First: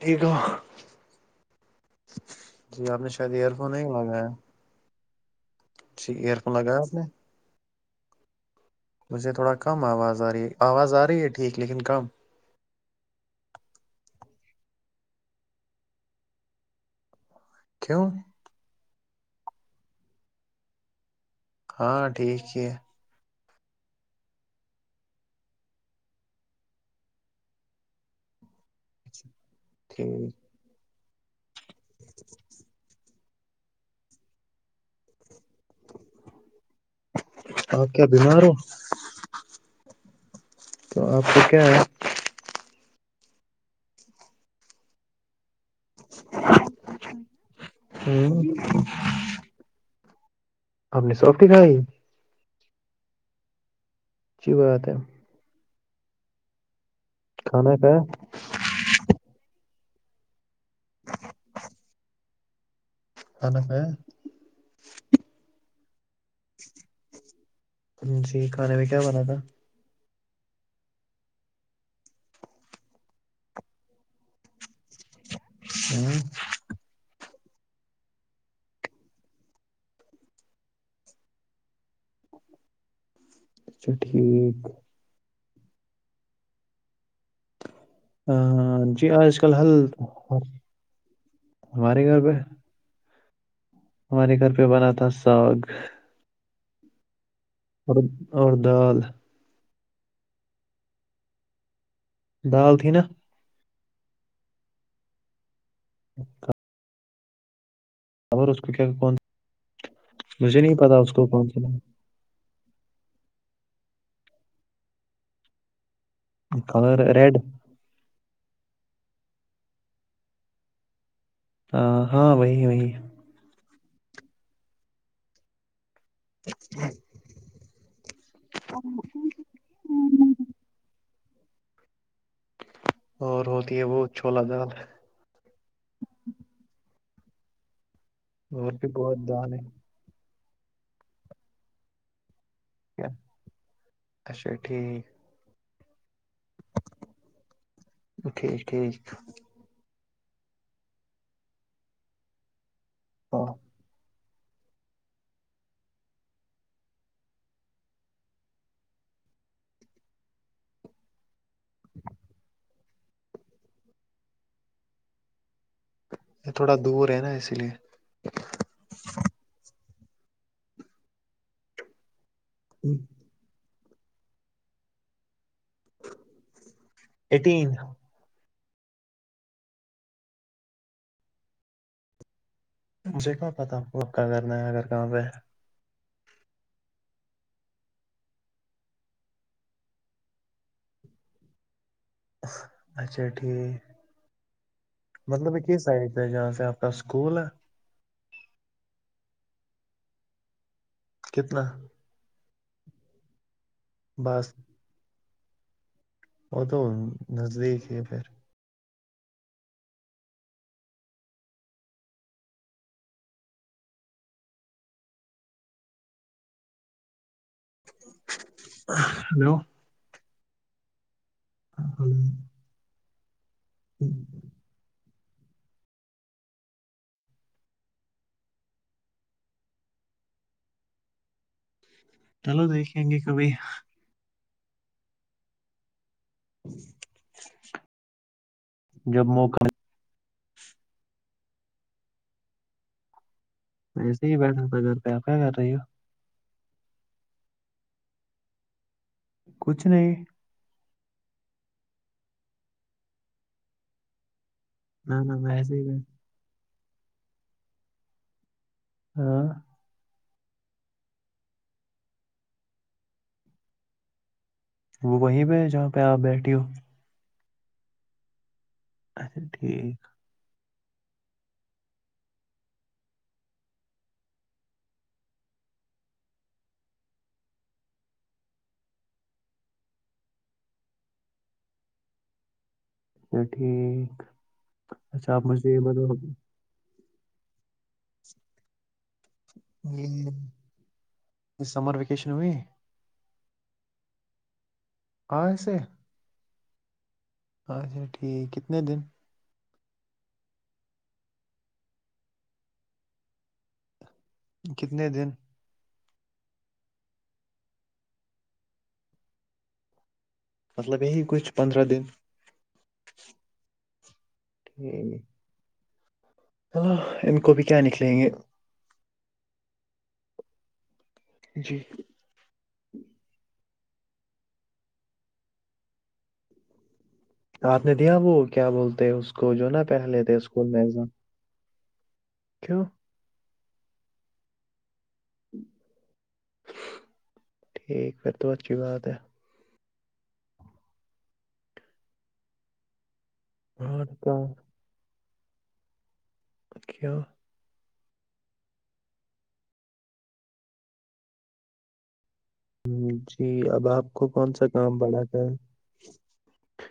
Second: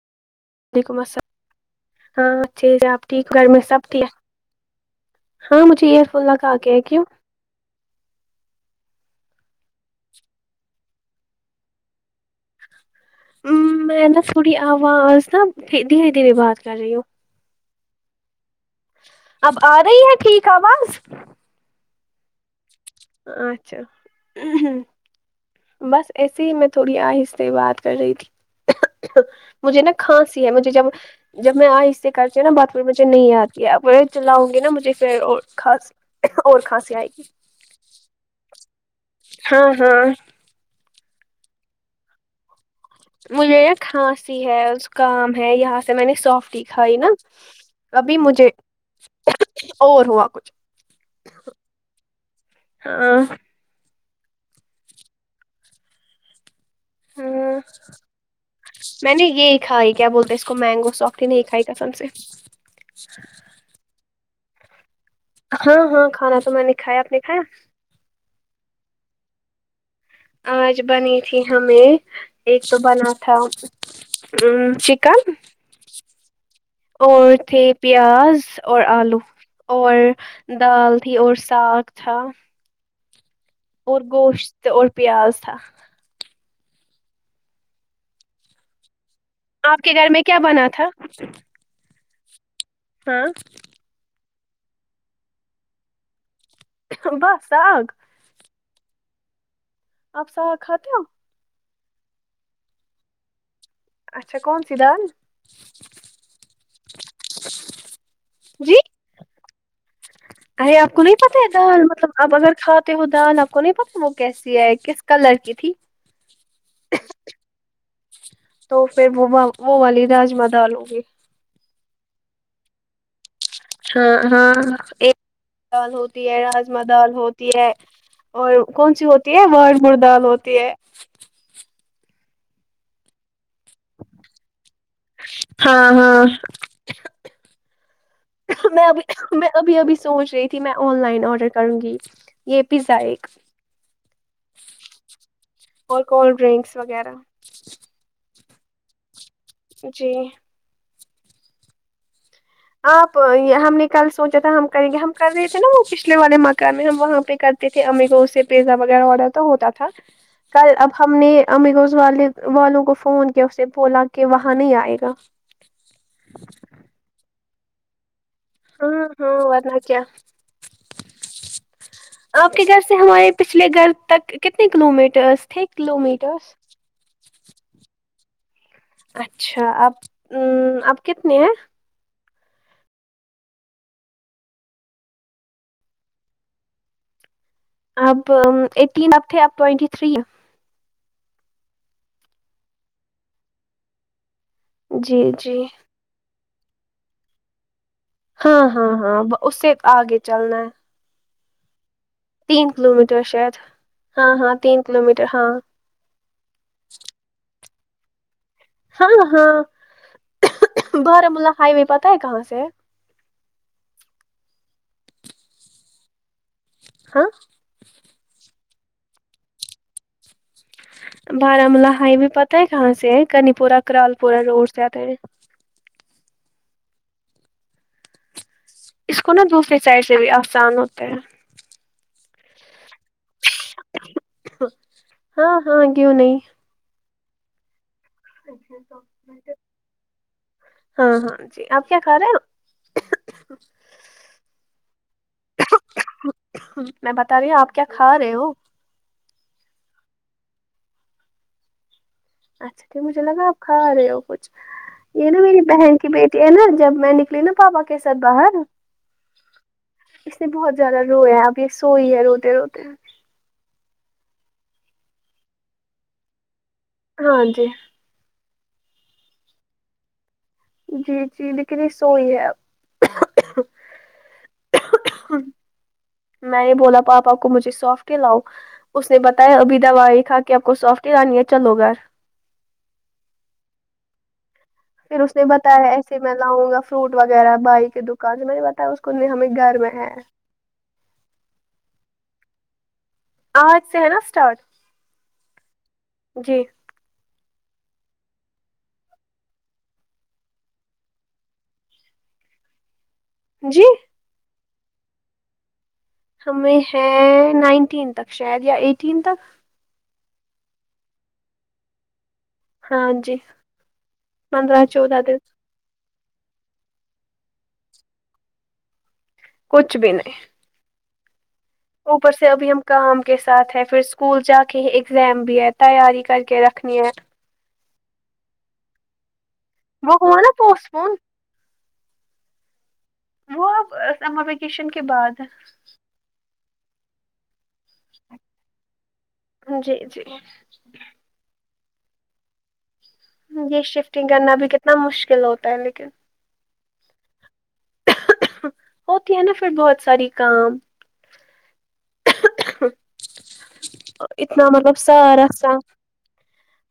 ٹھیک ہو وعلیکم السلام ہاں اچھے سے جی آپ نے ٹھیک شاید گھر ایئر میں فون سب نہیں ٹھیک ہے لگایا ہاں مجھے ایئر جی فون لگا کے لگایا ہیں آپ نے کیوں مجھے تھوڑا کم آواز آ رہی ہے آواز آ رہی ہے ٹھیک لیکن کم میں نا تھوڑی اواز نہ دھیرے دھیرے بات کر رہی ہوں کیا ہوا اب آ رہی ہے ٹھیک آواز ہاں ٹھیک ہی ہے اچھا بس ایسے ہی میں تھوڑی آہستہ بات کر رہی تھی مجھے نا ٹھیک کھانسی ہے مجھے جب جب میں اہستہ کرتی ہوں نا بات پھر مجھے نہیں آتی ہے اپ چلاؤں گی نا مجھے پھر اور کھانسی اور کھانسی آئے گی اپ کیا بیمار ہو ہاں ہاں تو آپ تو کیا ہے مجھے نا کھانسی ہے زکام ہے یہاں جسے میں نے سافٹی کھائی نا ابھی مجھے ہ اور ہوا کچھ اپ نے سوفٹی کھائی ہاں اچھی بات ہے ہاں کھانا کھایا میں نے یہی کھائی کیا بولتے اس کو مینگو سوفٹی نہیں کھائی قسم سے کھانا کھایا ہاں ہاں کھانا تو میں نے کھایا آپ نے کھایا جی کھانے میں کیا بنا تھا آج بنی تھی ہمیں ایک تو بنا تھا چکن ہمم اور تھے پیاز اور آلو اور دال تھی اور ساگ تھا اچھا اور گوشت ٹھیک اور پیاز تھا جی آج کل حل آپ کے گھر میں کیا بنا تھا ہمارے گھر پہ ہاں ہمارے گھر پہ بنا تھا ساگ بس ساگ اور اور دال آپ ساگ کھاتے ہو دال تھی نا اچھا کون سی دال اچھا جی [unintelligible] مجھے ارے آپ پتا کو اس نہیں پتی کون دال سا مطلب آپ اگر کھاتے ہو دال آپ کو نہیں پتی وہ کیسی ہے کس کلر کی تھی کلر ریڈ تو پھر وہ وہ والی راجما دال گی ہاں وہی وہی ہاں ہاں دال ہوتی ہے راجما دال ہوتی ہے اور کون سی ہوتی یہ وار مڑ دال ہوتی ہے اور ہوتی ہے وہ چھولا دال ہاں ہاں اور میں بھی بہت ابھی میں دال ہے ابھی ابھی سوچ رہی تھی میں آن لائن آرڈر کروں گی پیزا کیا ایک اچھا ٹھیک اور کولڈ ڈرنکس وغیرہ ٹھیک ٹھیک جی آپ ہاں یہ ہم نکل سوچا تھا ہم کریں گے ہم کر رہے تھے نا وہ پچھلے والے مکان میں ہم وہاں پہ کرتے تھے امگو سے پیزا وغیرہ آرڈر تو ہوتا تھا کل اب ہم نے ا مگزان والے والوں کو فون کیا اسے بولا کہ وہاں نہیں آئے گا یہ تھوڑا دور ہے نا اسی لیے ہاں ہاں ورنہ کیا آپ کے گھر سے ہمارے پچھلے گھر تک کتنے کلو میٹرس تھے کلو میٹر ایٹین اچھا اب اب کتنے ہیں مجھےکیا پٹی کوب کیا کرنا ہے اگر کہاں پہ اب ایٹین اب تھے اب ٹوئینٹی تھری اچھا ٹھیک جی مطلب جی یی۔ کس سائڈ جہاں سے اپنا اسکول ہے ہاں ہاں ہاں اس سے آگے چلنا ہے کتنا تین کلو میٹر شاید ہاں بس ہاں تین کلو میٹر ہاں وہ تو نزدیک ہی پھر ہاں ہاں بارامولہ ہائی وے پتا ہے کہاں سے ہاں hello Baramulla highway hello, پتا ہے کہاں سے ہے کنی پور کرال پور روڈ سے آتے اس کو نا دوسری سائڈ سے بھی آسان ہوتے ہیں چلو دیکھیں گے کبھی ہاں ہاں کیوں نہیں جب موقع ہاں ہاں جی آپ کیا کھا رہے ہو ایسے ہی بیٹھا تھا گھر پہ آپ کیا کر رہی ہو میں بتا رہی ہوں آپ کیا کھا رہے ہو کچھ نہیں اچھا ٹھیک مجھے لگا آپ کھا رہے ہو کچھ نہ یہ نہ نا میں میری ایسے ہی بہن کی بیٹھا بیٹی نا جب میں نکلی نا پاپا کے سھ باہر ہاں اس نے بہت زیادہ رویا ہے اب یہ سوئی ہے روتے روتے وہ وہیں پہ ہے جہاں پہ آپ بیٹھی ہو ہاں جی اھا ٹھیک جی جی لیکی سو ہی ہے میں نے بولا پاپ آپ کو مجھے سونپ کے لاؤ اس نے بتایا ابھی دواائی کھا کے آپ کو سافٹرانی ہے چلو گھر یہ ٹھیک پھر اس اچھا نے آپ مجھے یہ بتایا بتاؤ ایسے میں لاؤں گا فروٹ وغیرہ بائی کی دکان جو میں نے بتایا اس کو نہیں ہمیں گھر میں ہے سمر ویکیشن ہو آج سے ہے نا اسٹارٹ آسے جی اچھا ٹھیک کتنے دن جی کتنے دن ہمیں ہے نائنٹین تک شاید یا ایٹین تک مطلب یہی کچھ پندرہ دن ہاں جی پندرہ چودہ دس ہ ان کو بھی کیا نکلیں گے کچھ بھی نہیں جی اوپر سے ابھی ہم کام کے ساتھ ہے پھر اسکول جا کے ہی اگزام بھی ہے تیاری کر کے رکھنی ہے آپ نے دیا وہ کیا بولتے اس کو جو نا پہل وہ لیتے ہوا نا اسکول میں پوسٹ ایگزام پون چوں وہ اب سمر ویکیشن کے بعد ٹھیک پ تو بات کیھی بات ہے جی جی یہ اور شفٹنگ کہاں کرنا بھی کتنا مشکل ہوتا ہے لیکن اک ہوتی ہے نا پھر بہت ساری کام جی اب آپ کو کون اتنا سا مطلب کام پڑا سار تھا آان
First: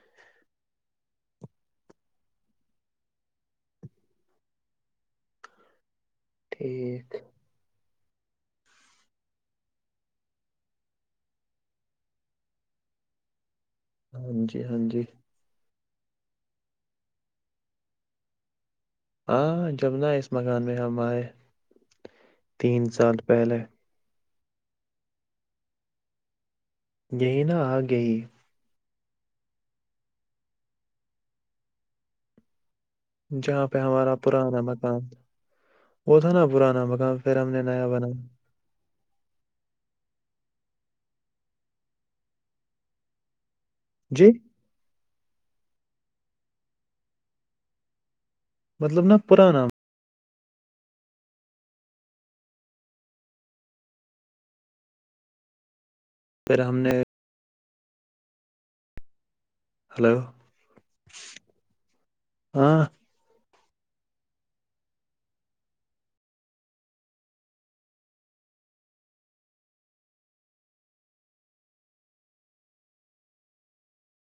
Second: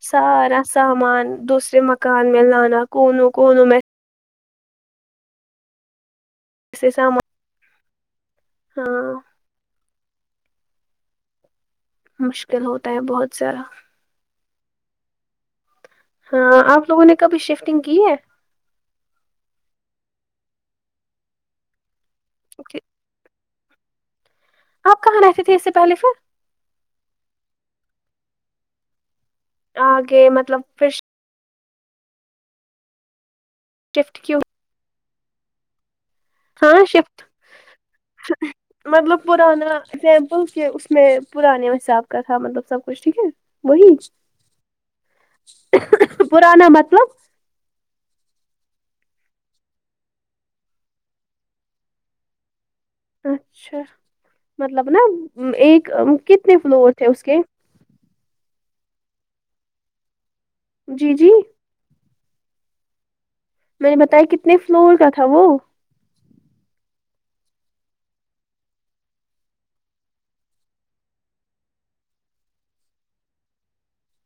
سارا سامان دوسرے مکان میں لانا کونوں کوون میں سے ٹھیک سامان ہاں مشکل ہوتا ہے بہت زیاارہ ہاں جی ہاں جی ہاں آپ لوگوں نے کبھی شفٹنگ کی ہے ہاں جبنا اس مکان میں ہم آئے تین سال پہلے آپ کہاں رہتے تھے اس سے پہلے پھر نین آ گئی آ گ مطلب پھر جہاں پہ ہمارا شفٹ کیوں پرانا مکان وہ تھا نا پرانا ہاں مقام شفٹ پھر ہم نے نیا بنا مطلب پرانا ازیمپل کہ اس میں پرانے حساب کا تھا مطلب سب کچھ ٹھیک ہے وہ جی پرانا مطلب مطلب نہا پرانا اچھا مطلب نا ایک کتنے پھر ہم فلور نے تھے اس کے ہلو جی جی ہاں میں نے بتایا کتنے فلور کا تھا وہ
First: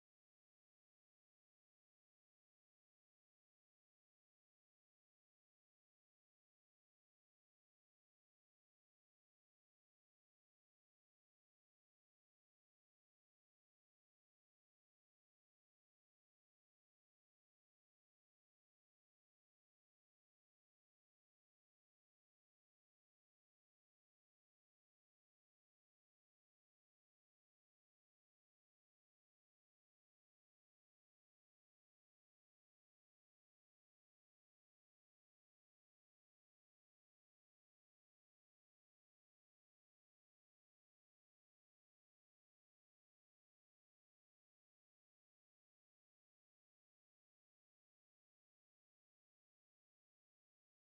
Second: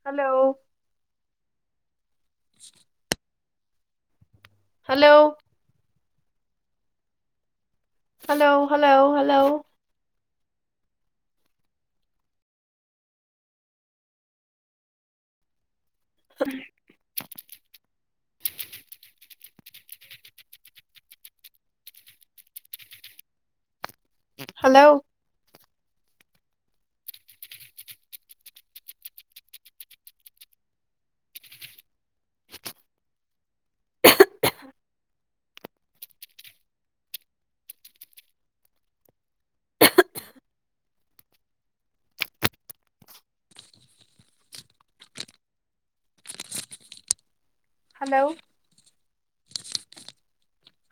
hello [inaudible] hello hello hello hello ہوں ہلو ہلو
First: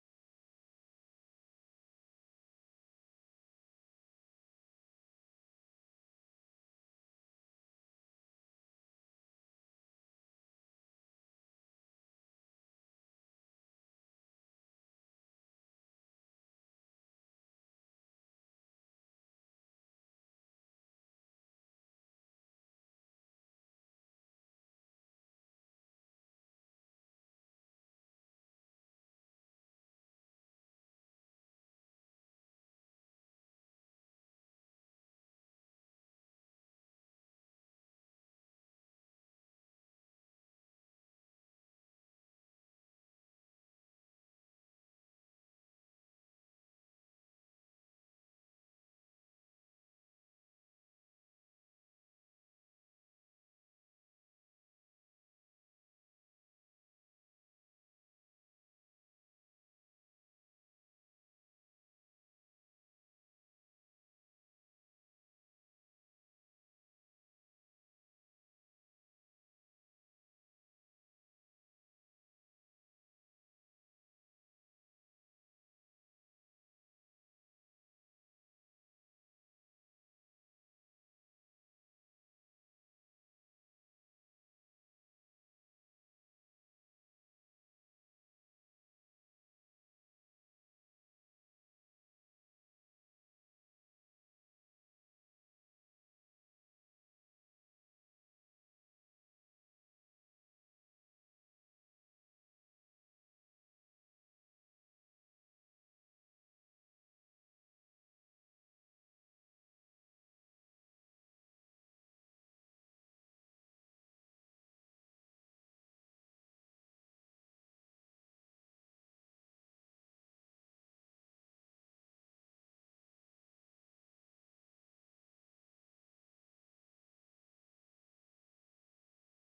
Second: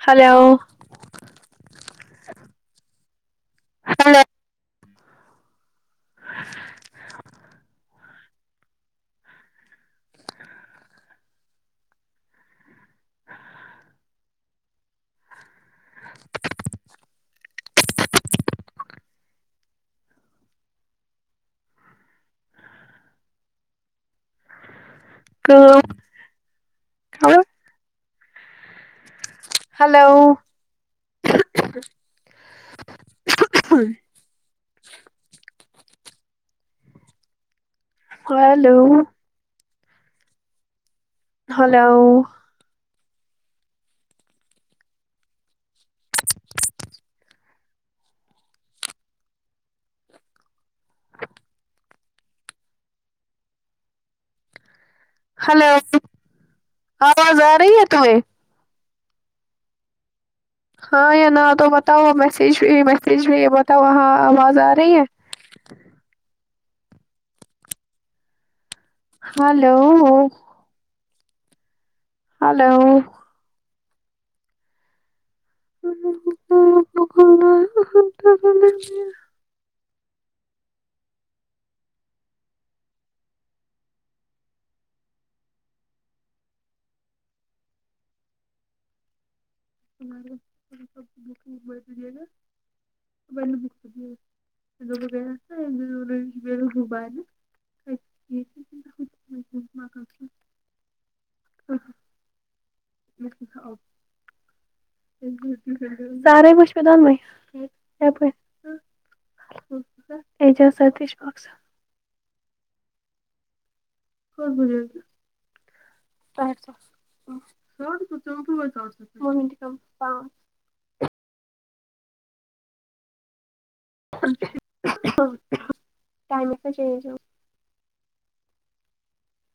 ہلو ہ ک ہلو ہ ہلو ہلو ہلو آواز آ رہی ہے تمہیں ہاں یا نا تو بتاؤ میسیج میسیج بھی یہ بتاؤ ہاں آواز آ رہی ہے ہلو ہلو بکنا بک دیج گا بک کر گا لگ گ ان بیل ہووبائے نا م [unintelligible] او سار مش میں دونویں پور اجازات اشفق ص خ ب ج پ سو س س تو پ چڑ سو مٹ کا پاچ ٹائمس چج